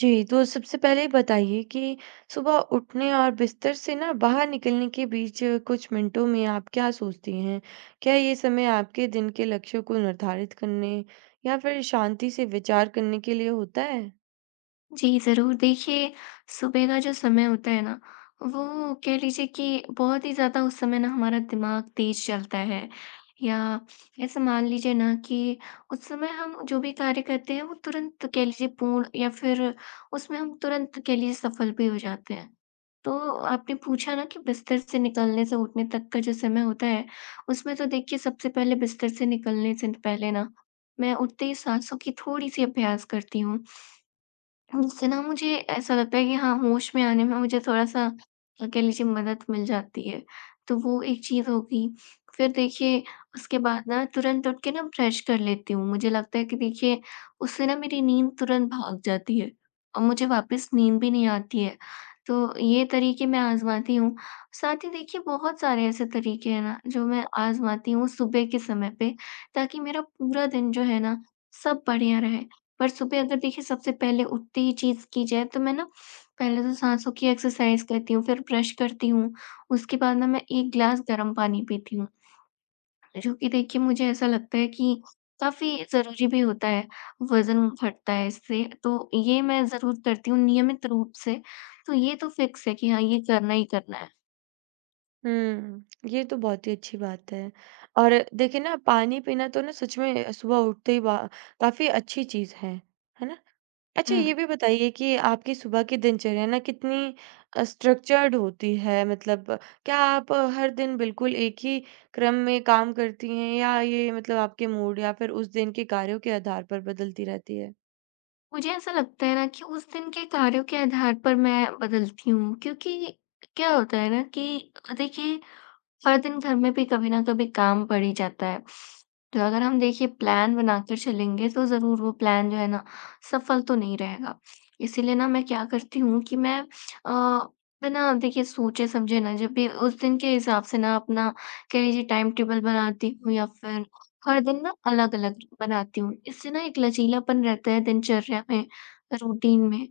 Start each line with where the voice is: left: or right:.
right: जी, तो सबसे पहले बताइए कि सुबह उठने और बिस्तर से ना बाहर निकलने के बीच कुछ मिनटों में आप क्या सोचती हैं? क्या ये समय आपके दिन के लक्ष्यों को निर्धारित करने या फिर शांति से विचार करने के लिए होता है?
left: जी, ज़रूर। देखिए, सुबह का जो समय होता है ना, वो कह लीजिए कि बहुत ही ज़्यादा उस समय ना हमारा दिमाग तेज़ चलता है या ऐसा मान लीजिए ना कि उस समय हम जो भी कार्य करते हैं, वो तुरंत कह लीजिए पूर्ण या फिर उसमें हम तुरंत कह लीजिए सफल भी हो जाते हैं। तो आपने पूछा ना कि बिस्तर से निकलने से उठने तक का जो समय होता है, उसमें तो देखिए सबसे पहले बिस्तर से निकलने से पहले ना, मैं उठते ही साँसों की थोड़ी-सी अभ्यास करती हूँ। उससे ना मुझे ऐसा लगता है कि हाँ, होश में आने में मुझे थोड़ा-सा कह लीजिए मदद मिल जाती है। तो वो एक चीज़ होगी। फिर देखिए उसके बाद ना तुरंत उठ के ना ब्रश कर लेती हूँ। मुझे लगता है कि देखिए उससे ना मेरी नींद तुरंत भाग जाती है और मुझे वापस नींद भी नहीं आती है। तो ये तरीके मैं आज़माती हूँ। साथ ही देखिए बहुत सारे ऐसे तरीके हैं ना जो मैं आज़माती हूँ सुबह के समय पे, ताकि मेरा पूरा दिन जो है ना, सब बढ़िया रहे। पर सुबह अगर देखिए सबसे पहले उठते ही चीज़ की जाए, तो मैं ना पहले तो साँसों की एक्सरसाइज़ करती हूँ, फिर ब्रश करती हूँ, उसके बाद ना मैं 1 ग्लास गर्म पानी पीती हूँ। जो कि देखिए मुझे ऐसा लगता है कि काफ़ी ज़रूरी भी होता है, वज़न घटता है इससे, तो ये मैं ज़रूर करती हूँ नियमित रूप से। तो ये तो फ़िक्स है कि हाँ, ये करना ही करना है।
right: हुँ, ये तो बहुत ही अच्छी बात है। और देखिए ना, पानी पीना तो ना सच में सुबह उठते ही बा काफ़ी अच्छी चीज़ है। है ना? अच्छा
left: हुँ,
right: ये भी बताइए कि आपकी सुबह की दिनचर्या ना कितनी स्ट्रक्चर्ड होती है? मतलब क्या आप हर दिन बिल्कुल एक ही क्रम में काम करती हैं या ये मतलब आपके मूड या फिर उस दिन के कार्यों के आधार पर बदलती रहती है?
left: मुझे ऐसा लगता है ना कि उस दिन के कार्यों के आधार पर मैं बदलती हूँ, क्योंकि क्या होता है ना कि देखिए हर दिन घर में भी कभी न कभी काम पड़ ही जाता है। तो अगर हम देखिए प्लान बनाकर चलेंगे, तो ज़रूर वो प्लान जो है ना, सफल तो नहीं रहेगा। इसीलिए ना मैं क्या करती हूँ कि मैं अ, बिना देखिए सोचे-समझे ना, जब भी उस दिन के हिसाब से ना अपना कह लीजिए टाइम टेबल बनाती हूँ या फिर हर दिन ना अलग-अलग बनाती हूँ। इससे ना एक लचीलापन रहता है दिनचर्या में, रूटीन में,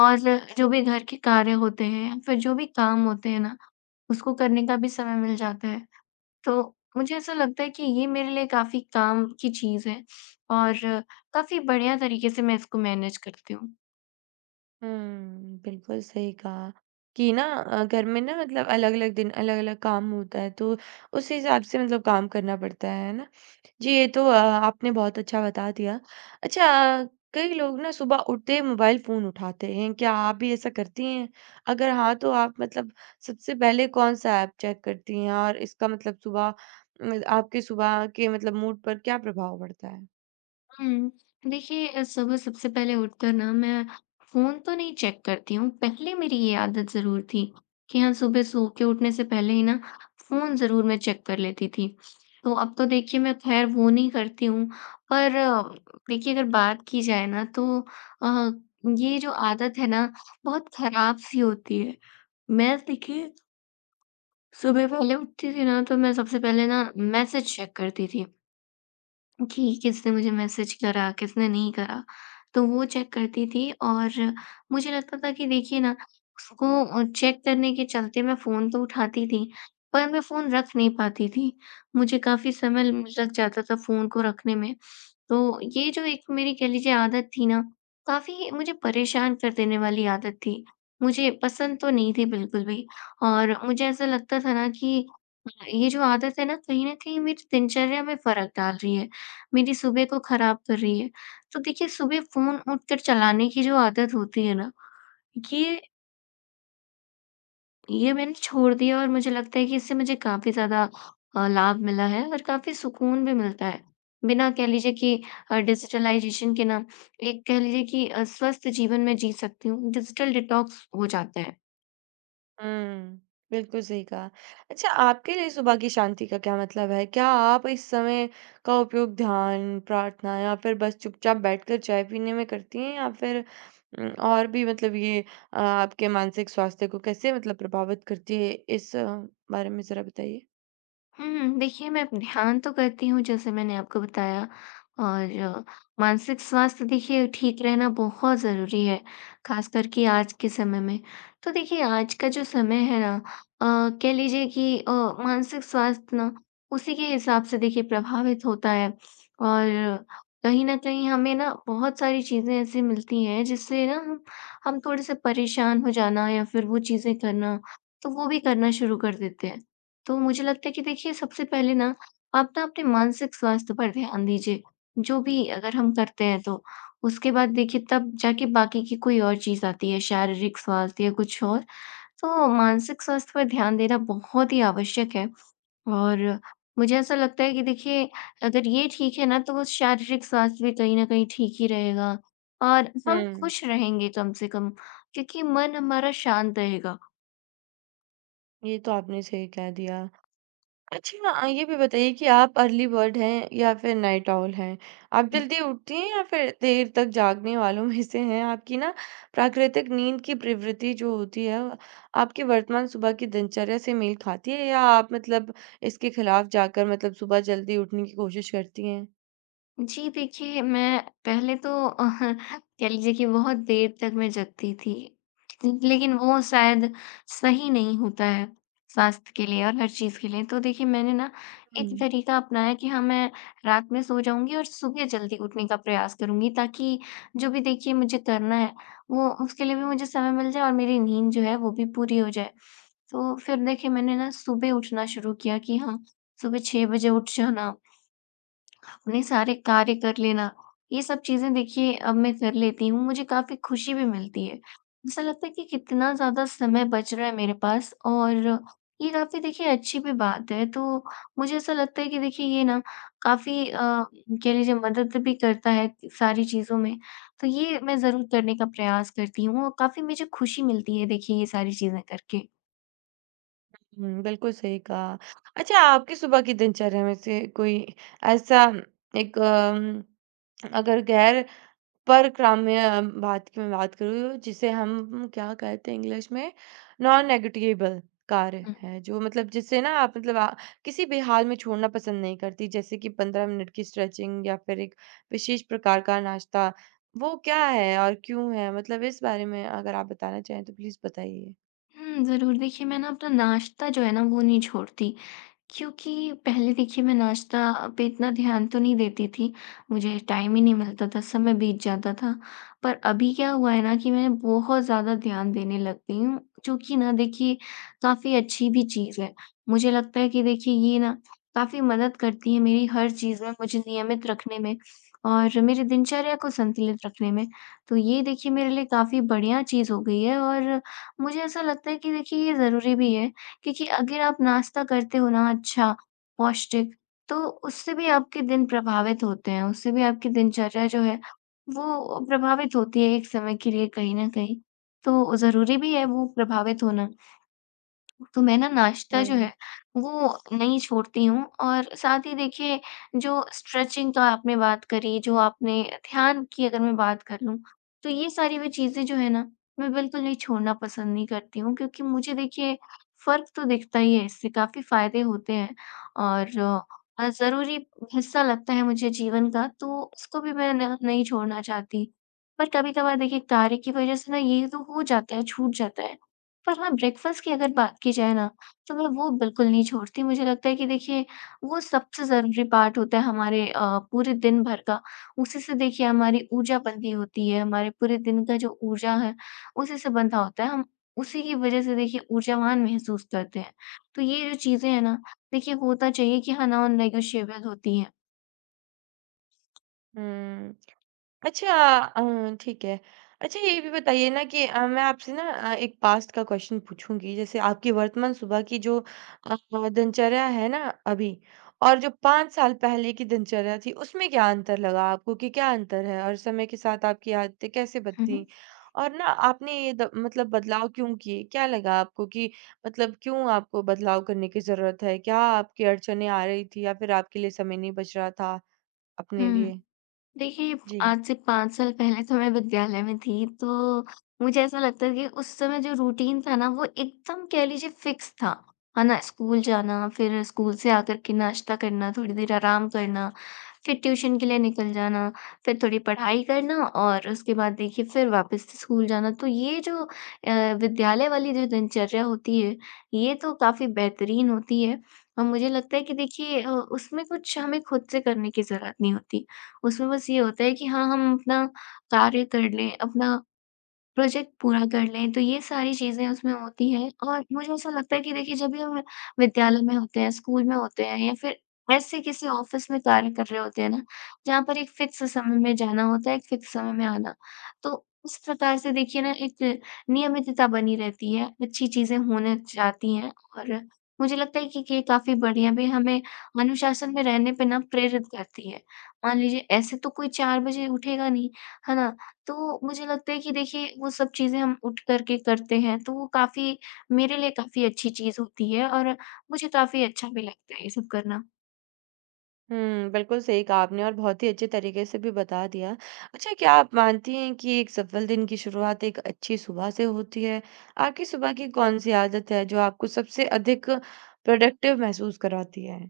left: और जो भी घर के कार्य होते हैं या फिर जो भी काम होते हैं ना, उसको करने का भी समय मिल जाता है। तो मुझे ऐसा लगता है कि ये मेरे लिए काफ़ी काम की चीज़ है और काफ़ी बढ़िया तरीके से मैं इसको मैनेज करती हूँ।
right: हुँ, बिल्कुल सही कहा कि ना घर में ना मतलब अलग-अलग दिन अलग-अलग काम होता है, तो उस हिसाब से मतलब काम करना पड़ता है ना? जी, ये तो आपने बहुत अच्छा बता दिया। अच्छा अ, कई लोग ना सुबह उठते ही मोबाइल फ़ोन उठाते हैं, क्या आप भी ऐसा करती हैं? अगर हाँ, तो आप मतलब सबसे पहले कौन-सा ऐप चेक करती हैं और इसका मतलब सुबह म आपके सुबह के मतलब मूड पर क्या प्रभाव पड़ता है?
left: हुँ। देखिए सुबह सबसे पहले उठकर ना मैं फ़ोन तो नहीं चेक करती हूँ। पहले मेरी ये आदत ज़रूर थी कि हाँ, सुबह सो के उठने से पहले ही ना, फ़ोन ज़रूर मैं चेक कर लेती थी। तो अब तो देखिए मैं ख़ैर वो नहीं करती हूँ। पर देखिए अगर बात की जाए ना, तो अ, ये जो आदत है ना, बहुत ख़राब-सी होती है। मैं देखिए सुबह पहले उठती थी ना, तो मैं सबसे पहले ना मैसेज चेक करती थी। कि किसने मुझे मैसेज करा, किसने नहीं करा, तो वो चेक करती थी। और मुझे लगता था कि देखिए ना, उसको चेक करने के चलते मैं फ़ोन तो उठाती थी, पर मैं फ़ोन रख नहीं पाती थी। मुझे काफ़ी समय ल लग जाता था फ़ोन को रखने में। तो ये जो एक मेरी कह लीजिए आदत थी ना, काफ़ी मुझे परेशान कर देने वाली आदत थी। मुझे पसंद तो नहीं थी बिल्कुल भी, और मुझे ऐसा लगता था ना कि ये जो आदत है ना, कहीं न कहीं मेरी दिनचर्या में फ़र्क डाल रही है। मेरी सुबह को खराब कर रही है। तो देखिए सुबह फ़ोन उठकर चलाने की जो आदत होती है ना, ये ये मैंने छोड़ दिया, और मुझे लगता है कि इससे मुझे काफ़ी ज़्यादा लाभ मिला है और काफ़ी सुकून भी मिलता है। बिना कह लीजिए कि डिजिटलाइज़ेशन के ना, एक कह लीजिए कि स्वस्थ जीवन मैं जी सकती हूँ, डिजिटल डिटॉक्स हो जाता है।
right: हुँ, बिल्कुल सही कहा। अच्छा आपके लिए सुबह की शांति का क्या मतलब है? क्या आप इस समय का उपयोग ध्यान, प्रार्थना या फिर बस चुपचाप बैठकर चाय पीने में करती हैं या फिर और भी मतलब ये आपके मानसिक स्वास्थ्य को कैसे मतलब प्रभावित करती है? इस बारे में ज़रा बताइए।
left: देखिए मैं ध्यान तो करती हूँ, जैसे मैंने आपको बताया। और मानसिक स्वास्थ्य देखिए ठीक रहना बहुत ज़रूरी है, ख़ास करके आज के समय में। तो देखिए आज का जो समय है ना, कह लीजिए कि मानसिक स्वास्थ्य ना उसी के हिसाब से देखिए प्रभावित होता है। और कहीं न कहीं हमें ना बहुत सारी चीज़ें ऐसी मिलती हैं, जिससे ना हम थोड़े-से परेशान हो जाना या फिर वो चीज़ें करना, तो वो भी करना शुरू कर देते हैं। तो मुझे लगता है कि देखिए सबसे पहले ना आप ना अपने मानसिक स्वास्थ्य पर ध्यान दीजिए। जो भी अगर हम करते हैं तो। उसके बाद देखिए तब जाके बाकी की कोई और चीज़ आती है, शारीरिक स्वास्थ्य या कुछ और। तो मानसिक स्वास्थ्य पर ध्यान देना बहुत ही आवश्यक है। और मुझे ऐसा लगता है कि देखिए अगर ये ठीक है ना, तो वो शारीरिक स्वास्थ्य भी कहीं न कहीं ठीक ही रहेगा, और हम
right: हुँ,
left: खुश रहेंगे कम से कम, क्योंकि मन हमारा शांत रहेगा।
right: ये तो आपने सही कह दिया। अच्छा ये भी बताइए कि आप अर्ली बर्ड हैं या फिर नाइट आउल हैं? आप जल्दी उठती हैं या फिर देर तक जागने वालों में से हैं? आपकी ना प्राकृतिक नींद की प्रवृत्ति जो होती है, वो आपकी वर्तमान सुबह की दिनचर्या से मेल खाती है या आप मतलब इसके खिलाफ जाकर मतलब सुबह जल्दी उठने की कोशिश करती हैं?
left: जी, देखिए मैं पहले तो कह लीजिए कि बहुत देर तक मैं जगती थी। लेकिन वो शायद सही नहीं होता है, स्वास्थ्य के लिए और हर चीज़ के लिए। तो देखिए मैंने ना
right: हुँ,
left: एक तरीका अपनाया कि हाँ, मैं रात में सो जाऊँगी और सुबह जल्दी उठने का प्रयास करूँगी, ताकि जो भी देखिए मुझे करना है, वो उसके लिए भी मुझे समय मिल जाए, और मेरी नींद जो है वो भी पूरी हो जाए। तो फिर देखिए मैंने ना सुबह उठना शुरू किया कि हाँ, सुबह 6 बजे उठ जाना। अपने सारे कार्य कर लेना, ये सब चीज़ें देखिए अब मैं कर लेती हूँ, मुझे काफ़ी खुशी भी मिलती है। ऐसा लगता है कि कितना ज़्यादा समय बच रहा है मेरे पास, और ये काफ़ी देखिए अच्छी भी बात है। तो मुझे ऐसा लगता है कि देखिए ये ना काफ़ी कह लीजिए मदद भी करता है सारी चीज़ों में, तो ये मैं ज़रूर करने का प्रयास करती हूँ, और काफ़ी मुझे खुशी मिलती है देखिए ये सारी चीज़ें करके।
right: हुँ, बिल्कुल सही कहा। अच्छा आपकी सुबह की दिनचर्या में से कोई ऐसा एक अगर गैर पर ग्राम्य बात की मैं बात करूँ जिसे हम क्या कहते हैं इंग्लिश में नॉन नेगोटिएबल कार्य
left: हुँ।
right: है जो मतलब जिससे ना आप मतलब किसी भी हाल में छोड़ना पसंद नहीं करती जैसे कि 15 मिनट की स्ट्रेचिंग या फिर एक विशेष प्रकार का नाश्ता वो क्या है और क्यों है मतलब इस बारे में अगर आप बताना चाहें तो प्लीज बताइए।
left: ज़रूर देखिए मैं ना अपना नाश्ता जो है ना, वो नहीं छोड़ती। क्योंकि पहले देखिए मैं नाश्ता पे इतना ध्यान तो नहीं देती थी, मुझे टाइम ही नहीं मिलता था, समय बीत जाता था। पर अभी क्या हुआ है ना कि मैं बहुत ज़्यादा ध्यान देने लग गई हूँ, जो कि ना देखिए काफ़ी अच्छी भी चीज़ है। मुझे लगता है कि देखिए ये ना काफ़ी मदद करती है मेरी हर चीज़ में, मुझे नियमित रखने में और मेरी दिनचर्या को संतुलित रखने में। तो ये देखिए मेरे लिए काफ़ी बढ़िया चीज़ हो गई है, और मुझे ऐसा लगता है कि देखिए ये ज़रूरी भी है। क्योंकि अगर आप नाश्ता करते हो ना अच्छा, पौष्टिक, तो उससे भी आपके दिन प्रभावित होते हैं, उससे भी आपकी दिनचर्या जो है, वो प्रभावित होती है एक समय के लिए कहीं न कहीं। तो ज़रूरी भी है वो प्रभावित होना। तो मैं ना नाश्ता जो है
right: हम्म।
left: वो नहीं छोड़ती हूँ। और साथ ही देखिए जो स्ट्रेचिंग का आपने बात करी, जो आपने ध्यान की अगर मैं बात कर लूँ, तो ये सारी भी चीज़ें जो है ना, मैं बिल्कुल नहीं छोड़ना पसंद नहीं करती हूँ, क्योंकि मुझे देखिए फ़र्क तो दिखता ही है, इससे काफ़ी फ़ायदे होते हैं। और ज़रूरी हिस्सा लगता है मुझे जीवन का, तो उसको भी मैं न नहीं छोड़ना चाहती। पर कभी-कभार देखिए कार्य की वज़ह से ना ये तो हो जाता है, छूट जाता है। पर हाँ, ब्रेकफ़ास्ट की अगर बात की जाए ना, तो मैं वो बिल्कुल नहीं छोड़ती। मुझे लगता है कि देखिए, वो सबसे ज़रूरी पार्ट होता है हमारे पूरे दिन भर का। उसी से देखिए हमारी ऊर्जा बनती होती है, हमारे पूरे दिन का जो ऊर्जा है, उसी से बंधा होता है। हम उसी की वज़ह से देखिए ऊर्जावान महसूस करते हैं। तो ये जो चीज़ें हैं ना, देखिए होता चाहिए कि हाँ, नॉन नेगोशिएबल होती हैं।
right: हम्म। अच्छा ठीक है। अच्छा ये भी बताइए ना कि मैं आपसे ना एक पास्ट का क्वेश्चन पूछूँगी। जैसे आपकी वर्तमान सुबह की जो अ, दिनचर्या है ना अभी और जो 5 साल पहले की दिनचर्या थी, उसमें क्या अंतर लगा आपको कि क्या अंतर है? और समय के साथ आपकी आदतें कैसे
left: हुँ,
right: बदलीं?
left: हुँ।
right: और ना आपने ये द मतलब बदलाव क्यों किए? क्या लगा आपको कि मतलब क्यों आपको बदलाव करने की ज़रूरत है? क्या आपकी अड़चनें आ रही थी या फिर आपके लिए समय नहीं बच रहा था अपने
left: हुँ।
right: लिए?
left: देखिए,
right: जी।
left: आज से 5 साल पहले तो मैं विद्यालय में थी, तो मुझे ऐसा लगता है कि उस समय जो रूटीन था ना, वो एकदम कह लीजिए फिक्स था। है ना? स्कूल जाना, फिर स्कूल से आकर के नाश्ता करना, थोड़ी देर आराम करना, फिर ट्यूशन के लिए निकल जाना, फिर थोड़ी पढ़ाई करना और उसके बाद देखिए फिर वापस से स्कूल जाना। तो ये जो विद्यालय वाली जो दिनचर्या होती है, ये तो काफ़ी बेहतरीन होती है और मुझे लगता है कि देखिए उसमें कुछ हमें खुद से करने की ज़रूरत नहीं होती। उसमें बस ये होता है कि हाँ, हम अपना कार्य कर लें, अपना प्रोजेक्ट पूरा कर लें, तो ये सारी चीज़ें उसमें होती हैं और मुझे ऐसा लगता है कि देखिए जब भी हम विद्यालय में होते हैं, स्कूल में होते हैं या फिर ऐसे किसी ऑफ़िस में कार्य कर रहे होते हैं ना, जहाँ पर एक फ़िक्स समय में जाना होता है, एक फ़िक्स समय में आना। तो इस प्रकार से देखिए ना एक नियमितता बनी रहती है, अच्छी चीज़ें होने जाती हैं और मुझे लगता है कि ये काफ़ी बढ़िया भी हमें अनुशासन में रहने पे ना प्रेरित करती है। मान लीजिए ऐसे तो कोई 4 बजे उठेगा नहीं, है ना? तो मुझे लगता है कि देखिए वो सब चीज़ें हम उठ कर के करते हैं तो वो काफ़ी मेरे लिए काफ़ी अच्छी चीज़ होती है और मुझे काफ़ी अच्छा भी लगता है ये सब करना।
right: हुँ, बिल्कुल सही कहा आपने और बहुत ही अच्छे तरीके से भी बता दिया। अच्छा क्या आप मानती हैं कि एक सफल दिन की शुरुआत एक अच्छी सुबह से होती है? आपकी सुबह की कौन-सी आदत है जो आपको सबसे अधिक प्रोडक्टिव महसूस कराती है?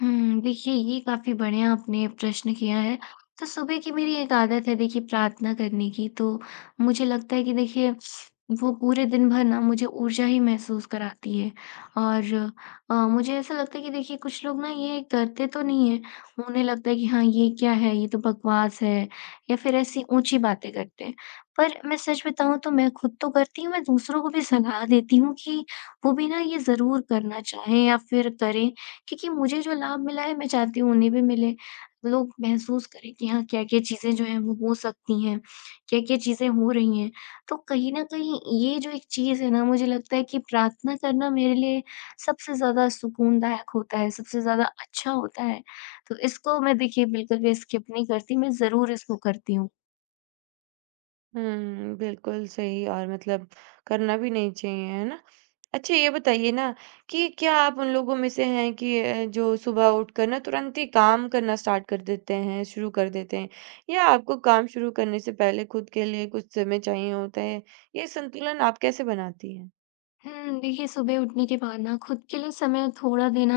left: हुँ, देखिए ये काफ़ी बढ़िया आपने प्रश्न किया है। तो सुबह की मेरी एक आदत है देखिए प्रार्थना करने की, तो मुझे लगता है कि देखिए वो पूरे दिन भर ना मुझे ऊर्जा ही महसूस कराती है। और मुझे ऐसा लगता है कि देखिए कुछ लोग ना ये करते तो नहीं हैं, उन्हें लगता है कि हाँ, ये क्या है, ये तो बकवास है या फिर ऐसी ऊँची बातें करते हैं। पर मैं सच बताऊँ तो मैं खुद तो करती हूँ, मैं दूसरों को भी सलाह देती हूँ कि वो भी ना ये ज़रूर करना चाहें या फिर करें। क्योंकि मुझे जो लाभ मिला है मैं चाहती हूँ उन्हें भी मिले। लोग महसूस करें कि हाँ, क्या-क्या चीज़ें जो हैं वो हो सकती हैं, क्या-क्या चीज़ें हो रही हैं। तो कहीं न कहीं ये जो एक चीज़ है ना मुझे लगता है कि प्रार्थना करना मेरे लिए सबसे ज़्यादा सुकूनदायक होता है, सबसे ज़्यादा अच्छा होता है। तो इसको मैं देखिए बिल्कुल भी स्किप नहीं करती, मैं ज़रूर इसको करती हूँ।
right: हुँ, बिल्कुल सही और मतलब करना भी नहीं चाहिए, है ना? अच्छा ये बताइए ना कि क्या आप उन लोगों में से हैं कि जो सुबह उठकर ना तुरंत ही काम करना स्टार्ट कर देते हैं, शुरू कर देते हैं? या आपको काम शुरू करने से पहले खुद के लिए कुछ समय चाहिए होता है? ये संतुलन आप कैसे बनाती हैं?
left: हुँ, देखिए सुबह उठने के बाद ना खुद के लिए समय थोड़ा देना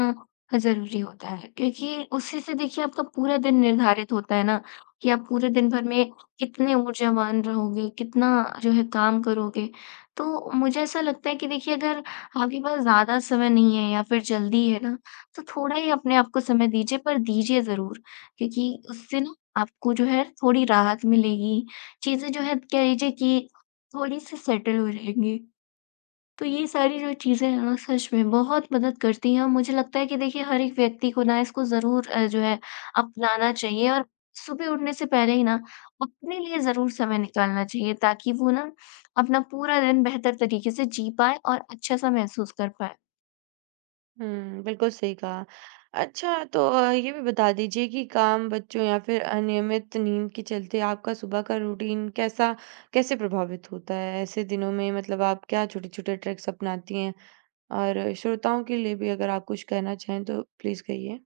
left: ज़रूरी होता है क्योंकि उसी से देखिए आपका पूरा दिन निर्धारित होता है ना कि आप पूरे दिन भर में कितने ऊर्जावान रहोगे, कितना जो है काम करोगे। तो मुझे ऐसा लगता है कि देखिए अगर आपके पास ज़्यादा समय नहीं है या फिर जल्दी है ना, तो थोड़ा ही अपने आप को समय दीजिए पर दीजिए ज़रूर, क्योंकि उससे ना आपको जो है थोड़ी राहत मिलेगी। चीज़ें जो है कह लीजिए कि थोड़ी-सी सेटल हो जाएँगी। तो ये सारी जो चीज़ें हैं ना सच में बहुत मदद करती हैं और मुझे लगता है कि देखिए हर एक व्यक्ति को ना इसको ज़रूर जो है अपनाना चाहिए और सुबह उठने से पहले ही ना अपने लिए ज़रूर समय निकालना चाहिए, ताकि वो ना अपना पूरा दिन बेहतर तरीके से जी पाए और अच्छा-सा महसूस कर पाए।
right: हुँ, बिल्कुल सही कहा। अच्छा तो ये भी बता दीजिए कि काम, बच्चों या फिर अनियमित नींद के चलते आपका सुबह का रूटीन कैसा कैसे प्रभावित होता है? ऐसे दिनों में मतलब आप क्या छोटे-छोटे ट्रिक्स अपनाती हैं? और श्रोताओं के लिए भी अगर आप कुछ कहना चाहें तो प्लीज़ कहिए।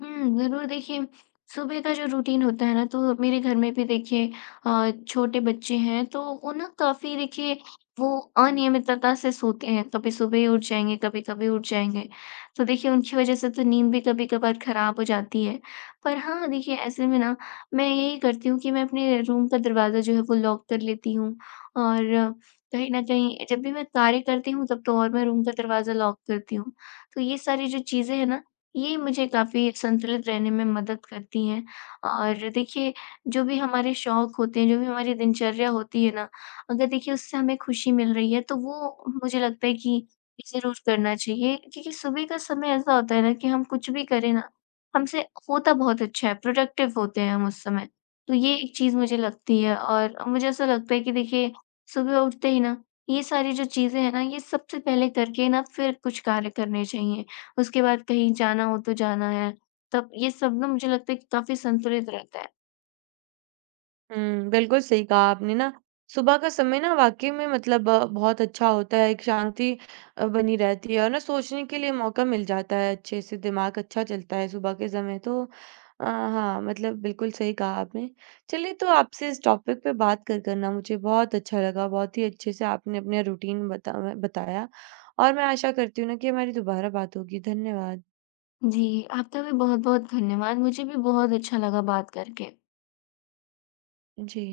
left: हुँ, ज़रूर देखिए, सुबह का जो रूटीन होता है ना तो मेरे घर में भी देखिए छोटे बच्चे हैं तो वो ना काफ़ी देखिए वो अनियमितता से सोते हैं। कभी सुबह उठ जाएँगे, कभी-कभी उठ जाएँगे। तो देखिए उनकी वज़ह से तो नींद भी कभी-कभार ख़राब हो जाती है। पर हाँ, देखिए ऐसे में ना मैं यही करती हूँ कि मैं अपने रूम का दरवाज़ा जो है वो लॉक कर लेती हूँ और कहीं न कहीं जब भी मैं कार्य करती हूँ तब तो और मैं रूम का दरवाज़ा लॉक करती हूँ। तो ये सारी जो चीज़ें हैं ना ये मुझे काफ़ी संतुलित रहने में मदद करती हैं और देखिए जो भी हमारे शौक होते हैं, जो भी हमारी दिनचर्या होती है ना, अगर देखिए उससे हमें खुशी मिल रही है तो वो मुझे लगता है कि ज़रूर करना चाहिए। क्योंकि सुबह का समय ऐसा होता है ना कि हम कुछ भी करें ना, हमसे होता बहुत अच्छा है, प्रोडक्टिव होते हैं हम उस समय। तो ये एक चीज़ मुझे लगती है और मुझे ऐसा लगता है कि देखिए सुबह उठते ही ना, ये सारी जो चीज़ें हैं ना, ये सबसे पहले करके ना फिर कुछ कार्य करने चाहिए। उसके बाद कहीं जाना हो तो जाना है। तब ये सब ना मुझे लगता है कि काफ़ी संतुलित रहता है।
right: हुँ, बिल्कुल सही कहा आपने ना, सुबह का समय ना वाक़ई में मतलब बहुत अच्छा होता है, एक शांति बनी रहती है और ना सोचने के लिए मौका मिल जाता है अच्छे से, दिमाग अच्छा चलता है सुबह के समय तो हाँ, मतलब बिल्कुल सही कहा आपने। चलिए तो आपसे इस टॉपिक पे बात कर कर ना मुझे बहुत अच्छा लगा, बहुत ही अच्छे से आपने अपना रूटीन बताया और मैं आशा करती हूँ ना कि हमारी दोबारा बात होगी। धन्यवाद।
left: जी, आपका भी बहुत-बहुत धन्यवाद। मुझे भी बहुत अच्छा लगा बात करके।
right: जी।